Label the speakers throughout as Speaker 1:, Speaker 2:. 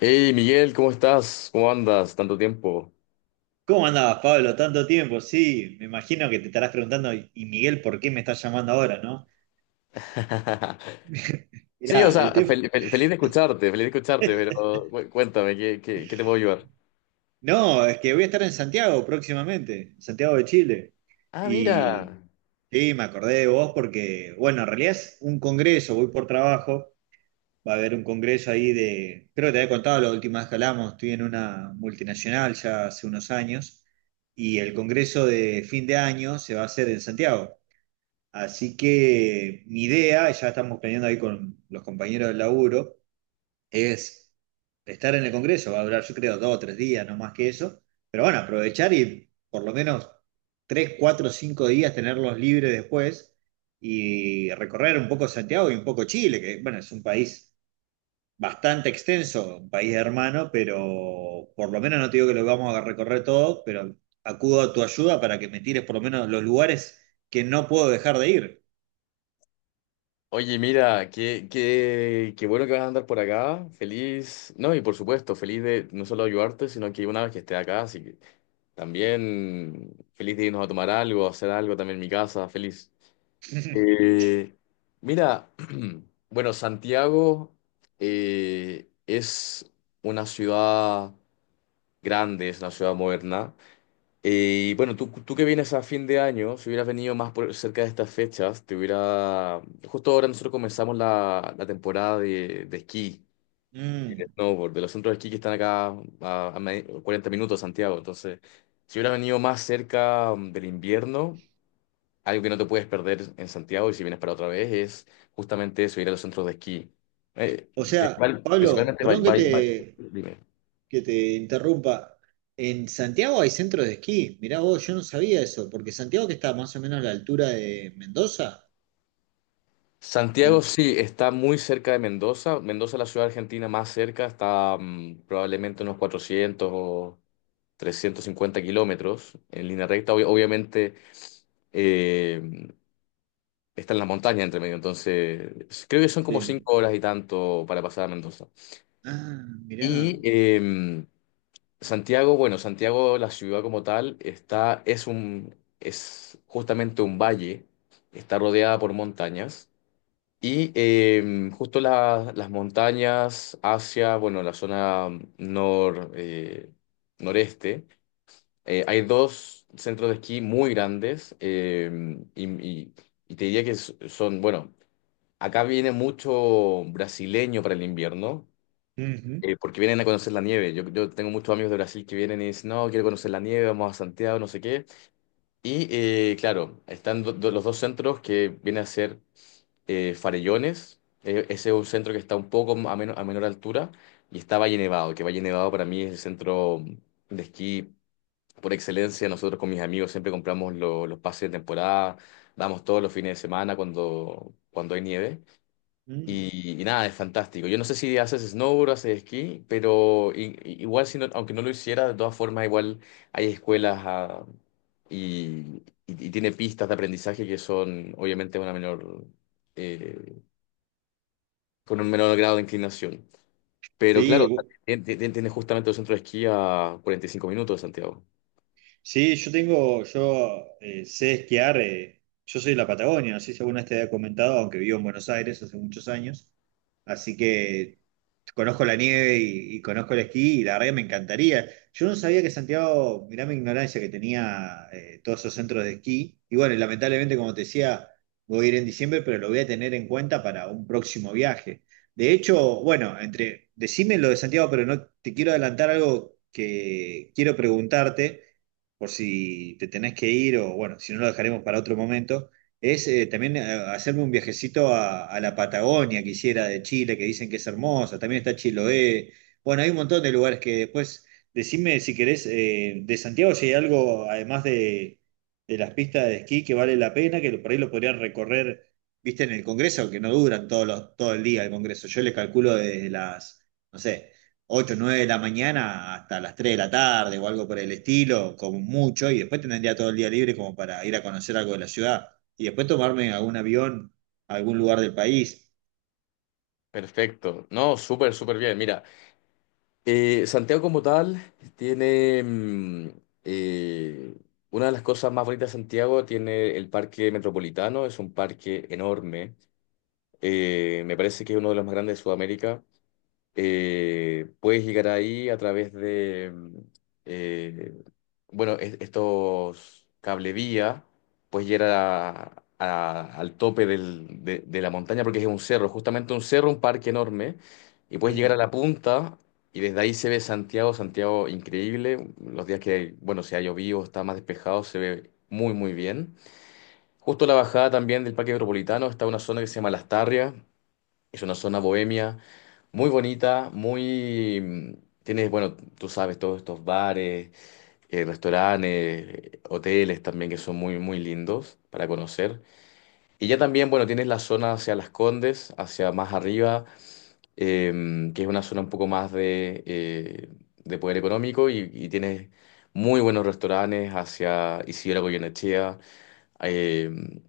Speaker 1: Hey Miguel, ¿cómo estás? ¿Cómo andas? Tanto tiempo.
Speaker 2: ¿Cómo andabas, Pablo? Tanto tiempo, sí. Me imagino que te estarás preguntando, y Miguel, ¿por qué me estás llamando ahora, no?
Speaker 1: Sí, o
Speaker 2: Mirá, el
Speaker 1: sea,
Speaker 2: tema.
Speaker 1: feliz de escucharte, pero cuéntame, ¿ qué te puedo ayudar?
Speaker 2: No, es que voy a estar en Santiago próximamente, en Santiago de Chile.
Speaker 1: Ah,
Speaker 2: Y
Speaker 1: mira.
Speaker 2: sí, me acordé de vos porque, bueno, en realidad es un congreso, voy por trabajo. Va a haber un congreso ahí de. Creo que te había contado la última vez que hablamos, estoy en una multinacional ya hace unos años. Y el congreso de fin de año se va a hacer en Santiago. Así que mi idea, ya estamos planeando ahí con los compañeros del laburo, es estar en el Congreso, va a durar yo creo 2 o 3 días, no más que eso, pero bueno, aprovechar y por lo menos 3, 4, 5 días tenerlos libres después y recorrer un poco Santiago y un poco Chile, que bueno, es un país bastante extenso, un país hermano, pero por lo menos no te digo que lo vamos a recorrer todo, pero acudo a tu ayuda para que me tires por lo menos los lugares que no puedo dejar de ir.
Speaker 1: Oye, mira, qué bueno que vas a andar por acá. Feliz. No, y por supuesto, feliz de no solo ayudarte, sino que una vez que esté acá, así que también feliz de irnos a tomar algo, a hacer algo también en mi casa, feliz. Eh, Mira, bueno, Santiago es una ciudad grande, es una ciudad moderna. Y bueno, tú que vienes a fin de año, si hubieras venido cerca de estas fechas, te hubiera... Justo ahora nosotros comenzamos la temporada de esquí y de
Speaker 2: Mm.
Speaker 1: snowboard, de los centros de esquí que están acá a 40 minutos de Santiago. Entonces, si hubieras venido más cerca del invierno... Algo que no te puedes perder en Santiago y si vienes para otra vez es justamente eso, ir a los centros de esquí. Eh,
Speaker 2: O sea, Pablo,
Speaker 1: Principalmente,
Speaker 2: perdón que te,
Speaker 1: Dime.
Speaker 2: que te interrumpa. En Santiago hay centros de esquí. Mirá vos, yo no sabía eso, porque Santiago que está más o menos a la altura de Mendoza. ¿O
Speaker 1: Santiago
Speaker 2: mo-
Speaker 1: sí está muy cerca de Mendoza. Mendoza es la ciudad argentina más cerca, está probablemente unos 400 o 350 kilómetros en línea recta. Obviamente eh, está en las montañas entre medio, entonces creo que son como
Speaker 2: Sí.
Speaker 1: cinco horas y tanto para pasar a Mendoza.
Speaker 2: Ah, mirá.
Speaker 1: Y Santiago, bueno, Santiago, la ciudad como tal, está, es justamente un valle, está rodeada por montañas y justo las montañas hacia, bueno, la zona nor, noreste, hay dos centros de esquí muy grandes, y, y- y te diría que son, bueno, acá viene mucho brasileño para el invierno,
Speaker 2: Ujú.
Speaker 1: porque vienen a conocer la nieve. Yo tengo muchos amigos de Brasil que vienen y dicen, no, quiero conocer la nieve, vamos a Santiago, no sé qué. Y claro, están los dos centros que vienen a ser, Farellones. Ese es un centro que está un poco a, a menor altura. Y está Valle Nevado, que Valle Nevado para mí es el centro de esquí por excelencia. Nosotros con mis amigos siempre compramos los pases de temporada, damos todos los fines de semana cuando, cuando hay nieve.
Speaker 2: Mm.
Speaker 1: Y nada, es fantástico. Yo no sé si haces snowboard, haces esquí, pero igual, aunque no lo hiciera, de todas formas, igual hay escuelas, y tiene pistas de aprendizaje que son, obviamente, una menor, eh, con un menor grado de inclinación. Pero
Speaker 2: Sí,
Speaker 1: claro, tienes justamente el centro de esquí a 45 minutos de Santiago.
Speaker 2: sí, yo sé esquiar, yo soy de la Patagonia, no sé si alguna vez te había comentado, aunque vivo en Buenos Aires hace muchos años, así que conozco la nieve y conozco el esquí y la verdad que me encantaría. Yo no sabía que Santiago, mirá mi ignorancia, que tenía todos esos centros de esquí, y bueno, y lamentablemente como te decía, voy a ir en diciembre, pero lo voy a tener en cuenta para un próximo viaje. De hecho, bueno, entre, decime lo de Santiago, pero no te quiero adelantar algo que quiero preguntarte por si te tenés que ir o bueno, si no lo dejaremos para otro momento, es también hacerme un viajecito a, la Patagonia, quisiera, de Chile, que dicen que es hermosa, también está Chiloé, bueno, hay un montón de lugares que después, decime si querés, de Santiago si hay algo, además de las pistas de esquí, que vale la pena, que por ahí lo podrían recorrer, viste, en el Congreso, que no duran todos los, todo el día el Congreso, yo le calculo desde las, no sé 8 9 de la mañana hasta las 3 de la tarde o algo por el estilo, como mucho, y después tendría todo el día libre como para ir a conocer algo de la ciudad y después tomarme algún avión a algún lugar del país.
Speaker 1: Perfecto. No, súper, súper bien. Mira, Santiago como tal tiene eh, una de las cosas más bonitas de Santiago, tiene el Parque Metropolitano, es un parque enorme. Me parece que es uno de los más grandes de Sudamérica. Puedes llegar ahí a través de, eh, bueno, estos cablevía, puedes llegar al tope de la montaña, porque es un cerro, justamente un cerro, un parque enorme, y puedes llegar a
Speaker 2: Mm,
Speaker 1: la punta y desde ahí se ve Santiago, Santiago increíble, los días que, bueno, si ha llovido, o está más despejado, se ve muy, muy bien. Justo a la bajada también del Parque Metropolitano está una zona que se llama Las Tarrias, es una zona bohemia muy bonita, muy. Tienes, bueno, tú sabes, todos estos bares, restaurantes, hoteles también que son muy, muy lindos para conocer. Y ya también, bueno, tienes la zona hacia Las Condes, hacia más arriba, que es una zona un poco más de poder económico, y tienes muy buenos restaurantes hacia Isidora Goyenechea. em,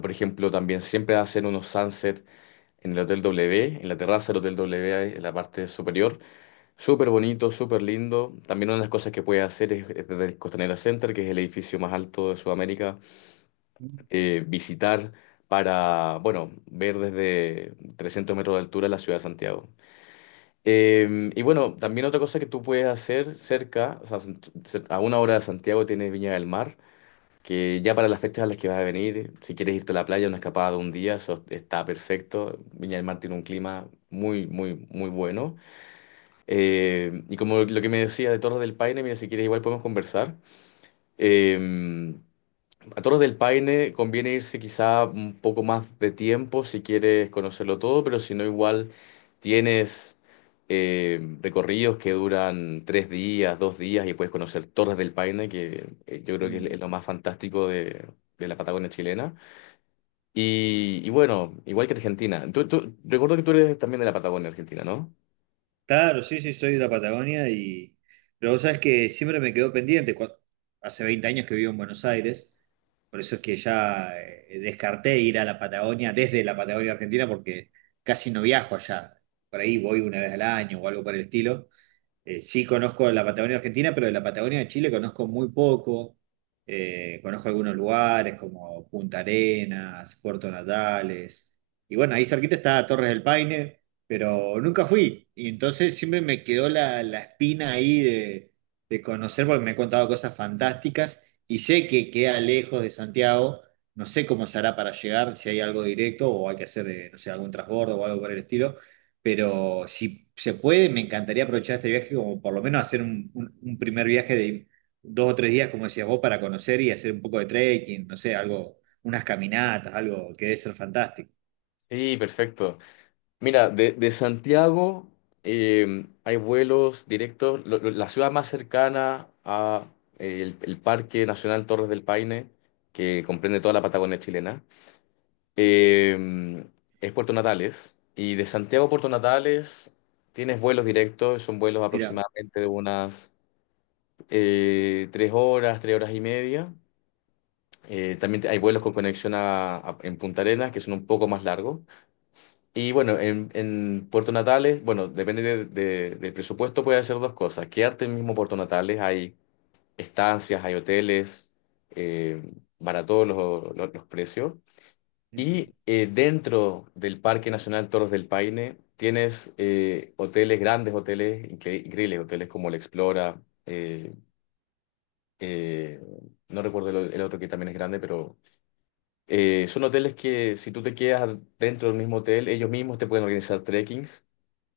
Speaker 1: por ejemplo, también siempre hacen unos sunsets en el Hotel W, en la terraza del Hotel W, ahí en la parte superior. Súper bonito, súper lindo. También una de las cosas que puedes hacer es desde el Costanera Center, que es el edificio más alto de Sudamérica,
Speaker 2: mm,
Speaker 1: visitar para, bueno, ver desde 300 metros de altura la ciudad de Santiago. Y bueno, también otra cosa que tú puedes hacer cerca, o sea, a una hora de Santiago tienes Viña del Mar, que ya para las fechas a las que vas a venir, si quieres irte a la playa, una escapada de un día, eso está perfecto. Viña del Mar tiene un clima muy, muy, muy bueno. Y como lo que me decía de Torres del Paine, mira, si quieres igual podemos conversar. Eh, a Torres del Paine conviene irse quizá un poco más de tiempo si quieres conocerlo todo, pero si no, igual tienes recorridos que duran tres días, dos días, y puedes conocer Torres del Paine, que yo creo que
Speaker 2: mm.
Speaker 1: es lo más fantástico de la Patagonia chilena. Y bueno, igual que Argentina. Recuerdo que tú eres también de la Patagonia Argentina, ¿no?
Speaker 2: Claro, sí, sí, soy de la Patagonia y... Pero vos sabés que siempre me quedó pendiente. Hace 20 años que vivo en Buenos Aires, por eso es que ya descarté ir a la Patagonia desde la Patagonia Argentina porque casi no viajo allá. Por ahí voy una vez al año o algo por el estilo. Sí conozco la Patagonia Argentina, pero de la Patagonia de Chile conozco muy poco. Conozco algunos lugares como Punta Arenas, Puerto Natales. Y bueno, ahí cerquita está Torres del Paine, pero nunca fui. Y entonces siempre me quedó la espina ahí de conocer porque me han contado cosas fantásticas y sé que queda lejos de Santiago. No sé cómo se hará para llegar, si hay algo directo o hay que hacer, no sé, algún transbordo o algo por el estilo, pero si se puede, me encantaría aprovechar este viaje como por lo menos hacer un, un primer viaje de 2 o 3 días, como decías vos, para conocer y hacer un poco de trekking, no sé, algo, unas caminatas, algo que debe ser fantástico.
Speaker 1: Sí, perfecto. Mira, de Santiago hay vuelos directos. La ciudad más cercana a el Parque Nacional Torres del Paine, que comprende toda la Patagonia chilena, em, es Puerto Natales. Y de Santiago a Puerto Natales tienes vuelos directos, son vuelos
Speaker 2: Mira.
Speaker 1: aproximadamente de unas tres horas y media. Hay vuelos con conexión en Punta Arenas, que son un poco más largos. Y bueno, en Puerto Natales, bueno, depende del presupuesto, puede hacer dos cosas. Quedarte en mismo Puerto Natales, hay estancias, hay hoteles, eh, baratos los precios.
Speaker 2: Ujú,
Speaker 1: Y dentro del Parque Nacional Torres del Paine tienes hoteles, grandes hoteles, increíbles hoteles como el Explora, eh, no recuerdo el otro que también es grande, pero son hoteles que si tú te quedas dentro del mismo hotel, ellos mismos te pueden organizar trekkings,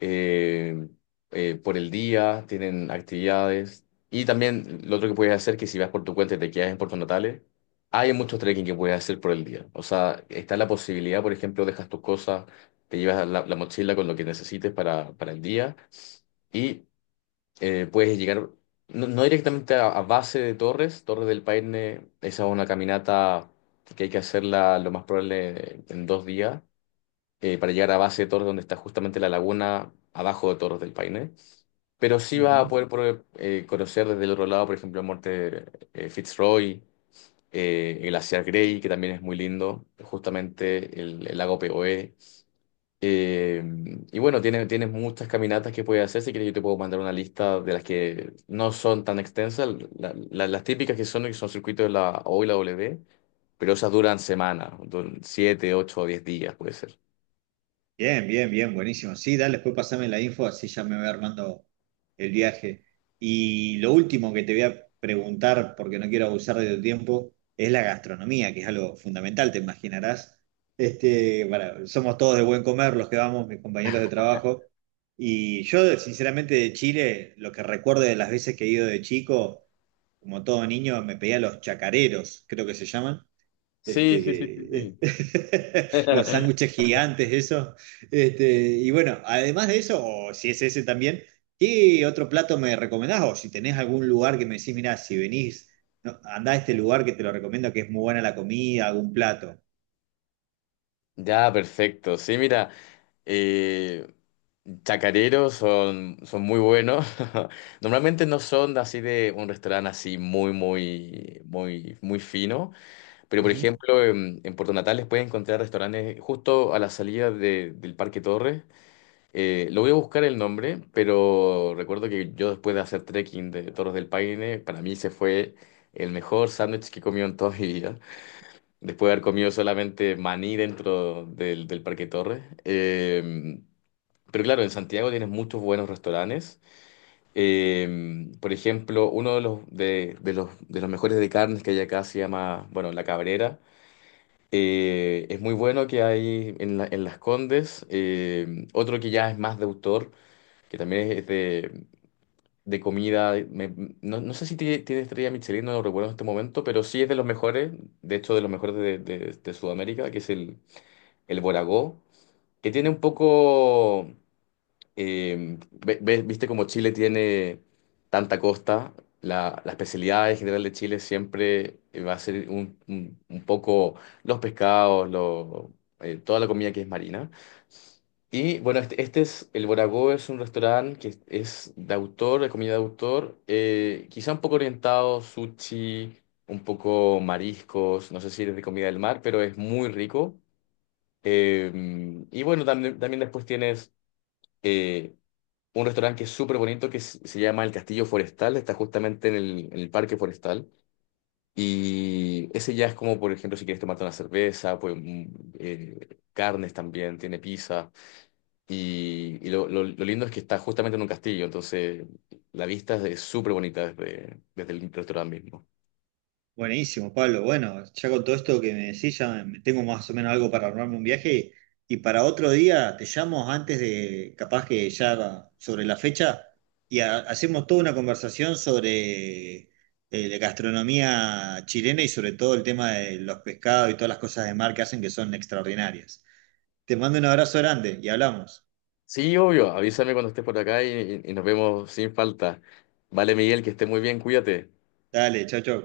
Speaker 1: eh, por el día, tienen actividades. Y también lo otro que puedes hacer, que si vas por tu cuenta y te quedas en Puerto Natales, hay muchos trekking que puedes hacer por el día. O sea, está la posibilidad, por ejemplo, dejas tus cosas, te llevas la mochila con lo que necesites para el día, y puedes llegar, no, no directamente a base de Torres, Torres del Paine, esa es una caminata que hay que hacerla lo más probable en dos días, para llegar a base de Torres, donde está justamente la laguna abajo de Torres del Paine. Pero sí
Speaker 2: ujú.
Speaker 1: vas a poder conocer desde el otro lado, por ejemplo, el monte Fitzroy, el glaciar Grey, que también es muy lindo, justamente el lago Poe. Eh, Tienes muchas caminatas que puedes hacer. Si quieres, yo te puedo mandar una lista de las que no son tan extensas. Las típicas que son circuitos de la O y la W, pero esas duran semanas, duran 7, 8 o 10 días, puede ser.
Speaker 2: Bien, bien, bien, buenísimo. Sí, dale, después pasame la info, así ya me voy armando el viaje. Y lo último que te voy a preguntar, porque no quiero abusar de tu tiempo, es la gastronomía, que es algo fundamental, te imaginarás. Este, somos todos de buen comer los que vamos, mis compañeros de trabajo. Y yo, sinceramente, de Chile, lo que recuerdo de las veces que he ido de chico, como todo niño, me pedía los chacareros, creo que se llaman
Speaker 1: Sí, sí, sí, sí,
Speaker 2: este,
Speaker 1: sí.
Speaker 2: los sándwiches gigantes, eso. Este, y bueno, además de eso, o si es ese también, ¿qué otro plato me recomendás? O si tenés algún lugar que me decís, mira, si venís, no, andá a este lugar que te lo recomiendo, que es muy buena la comida, algún plato.
Speaker 1: Ya, perfecto. Sí, mira, eh, chacareros son, son muy buenos. Normalmente no son así de un restaurante así muy, muy, muy, muy fino. Pero, por ejemplo, en Puerto Natales puedes encontrar restaurantes justo a la salida del Parque Torres. Lo voy a buscar el nombre, pero recuerdo que yo después de hacer trekking de Torres del Paine, para mí se fue el mejor sándwich que he comido en toda mi vida. Después de haber comido solamente maní dentro del Parque Torres. Pero claro, en Santiago tienes muchos buenos restaurantes. Por ejemplo, uno de de los mejores de carnes que hay acá se llama, bueno, La Cabrera. Es muy bueno, que hay en, en Las Condes. Eh, otro que ya es más de autor, que también es de comida. No, no sé si tiene, tiene estrella Michelin, no lo recuerdo en este momento, pero sí es de los mejores, de hecho, de los mejores de Sudamérica, que es el Boragó, que tiene un poco. Viste como Chile tiene tanta costa, la especialidad en general de Chile siempre va a ser un poco los pescados, toda la comida que es marina. Y bueno, este es, el Boragó es un restaurante que es de autor, de comida de autor, quizá un poco orientado, sushi, un poco mariscos, no sé si eres de comida del mar, pero es muy rico. Eh, y bueno, también, también después tienes... eh, un restaurante que es súper bonito que se llama El Castillo Forestal, está justamente en el Parque Forestal. Y ese ya es como, por ejemplo, si quieres tomarte una cerveza, pues carnes también, tiene pizza. Y lo lindo es que está justamente en un castillo, entonces la vista es súper bonita desde, desde el restaurante mismo.
Speaker 2: Buenísimo, Pablo. Bueno, ya con todo esto que me decís, ya tengo más o menos algo para armarme un viaje. Y para otro día te llamo antes de, capaz que ya sobre la fecha, y hacemos toda una conversación sobre la gastronomía chilena y sobre todo el tema de los pescados y todas las cosas de mar que hacen que son extraordinarias. Te mando un abrazo grande y hablamos.
Speaker 1: Sí, obvio, avísame cuando estés por acá y, y nos vemos sin falta. Vale, Miguel, que estés muy bien, cuídate.
Speaker 2: Dale, chau, chau.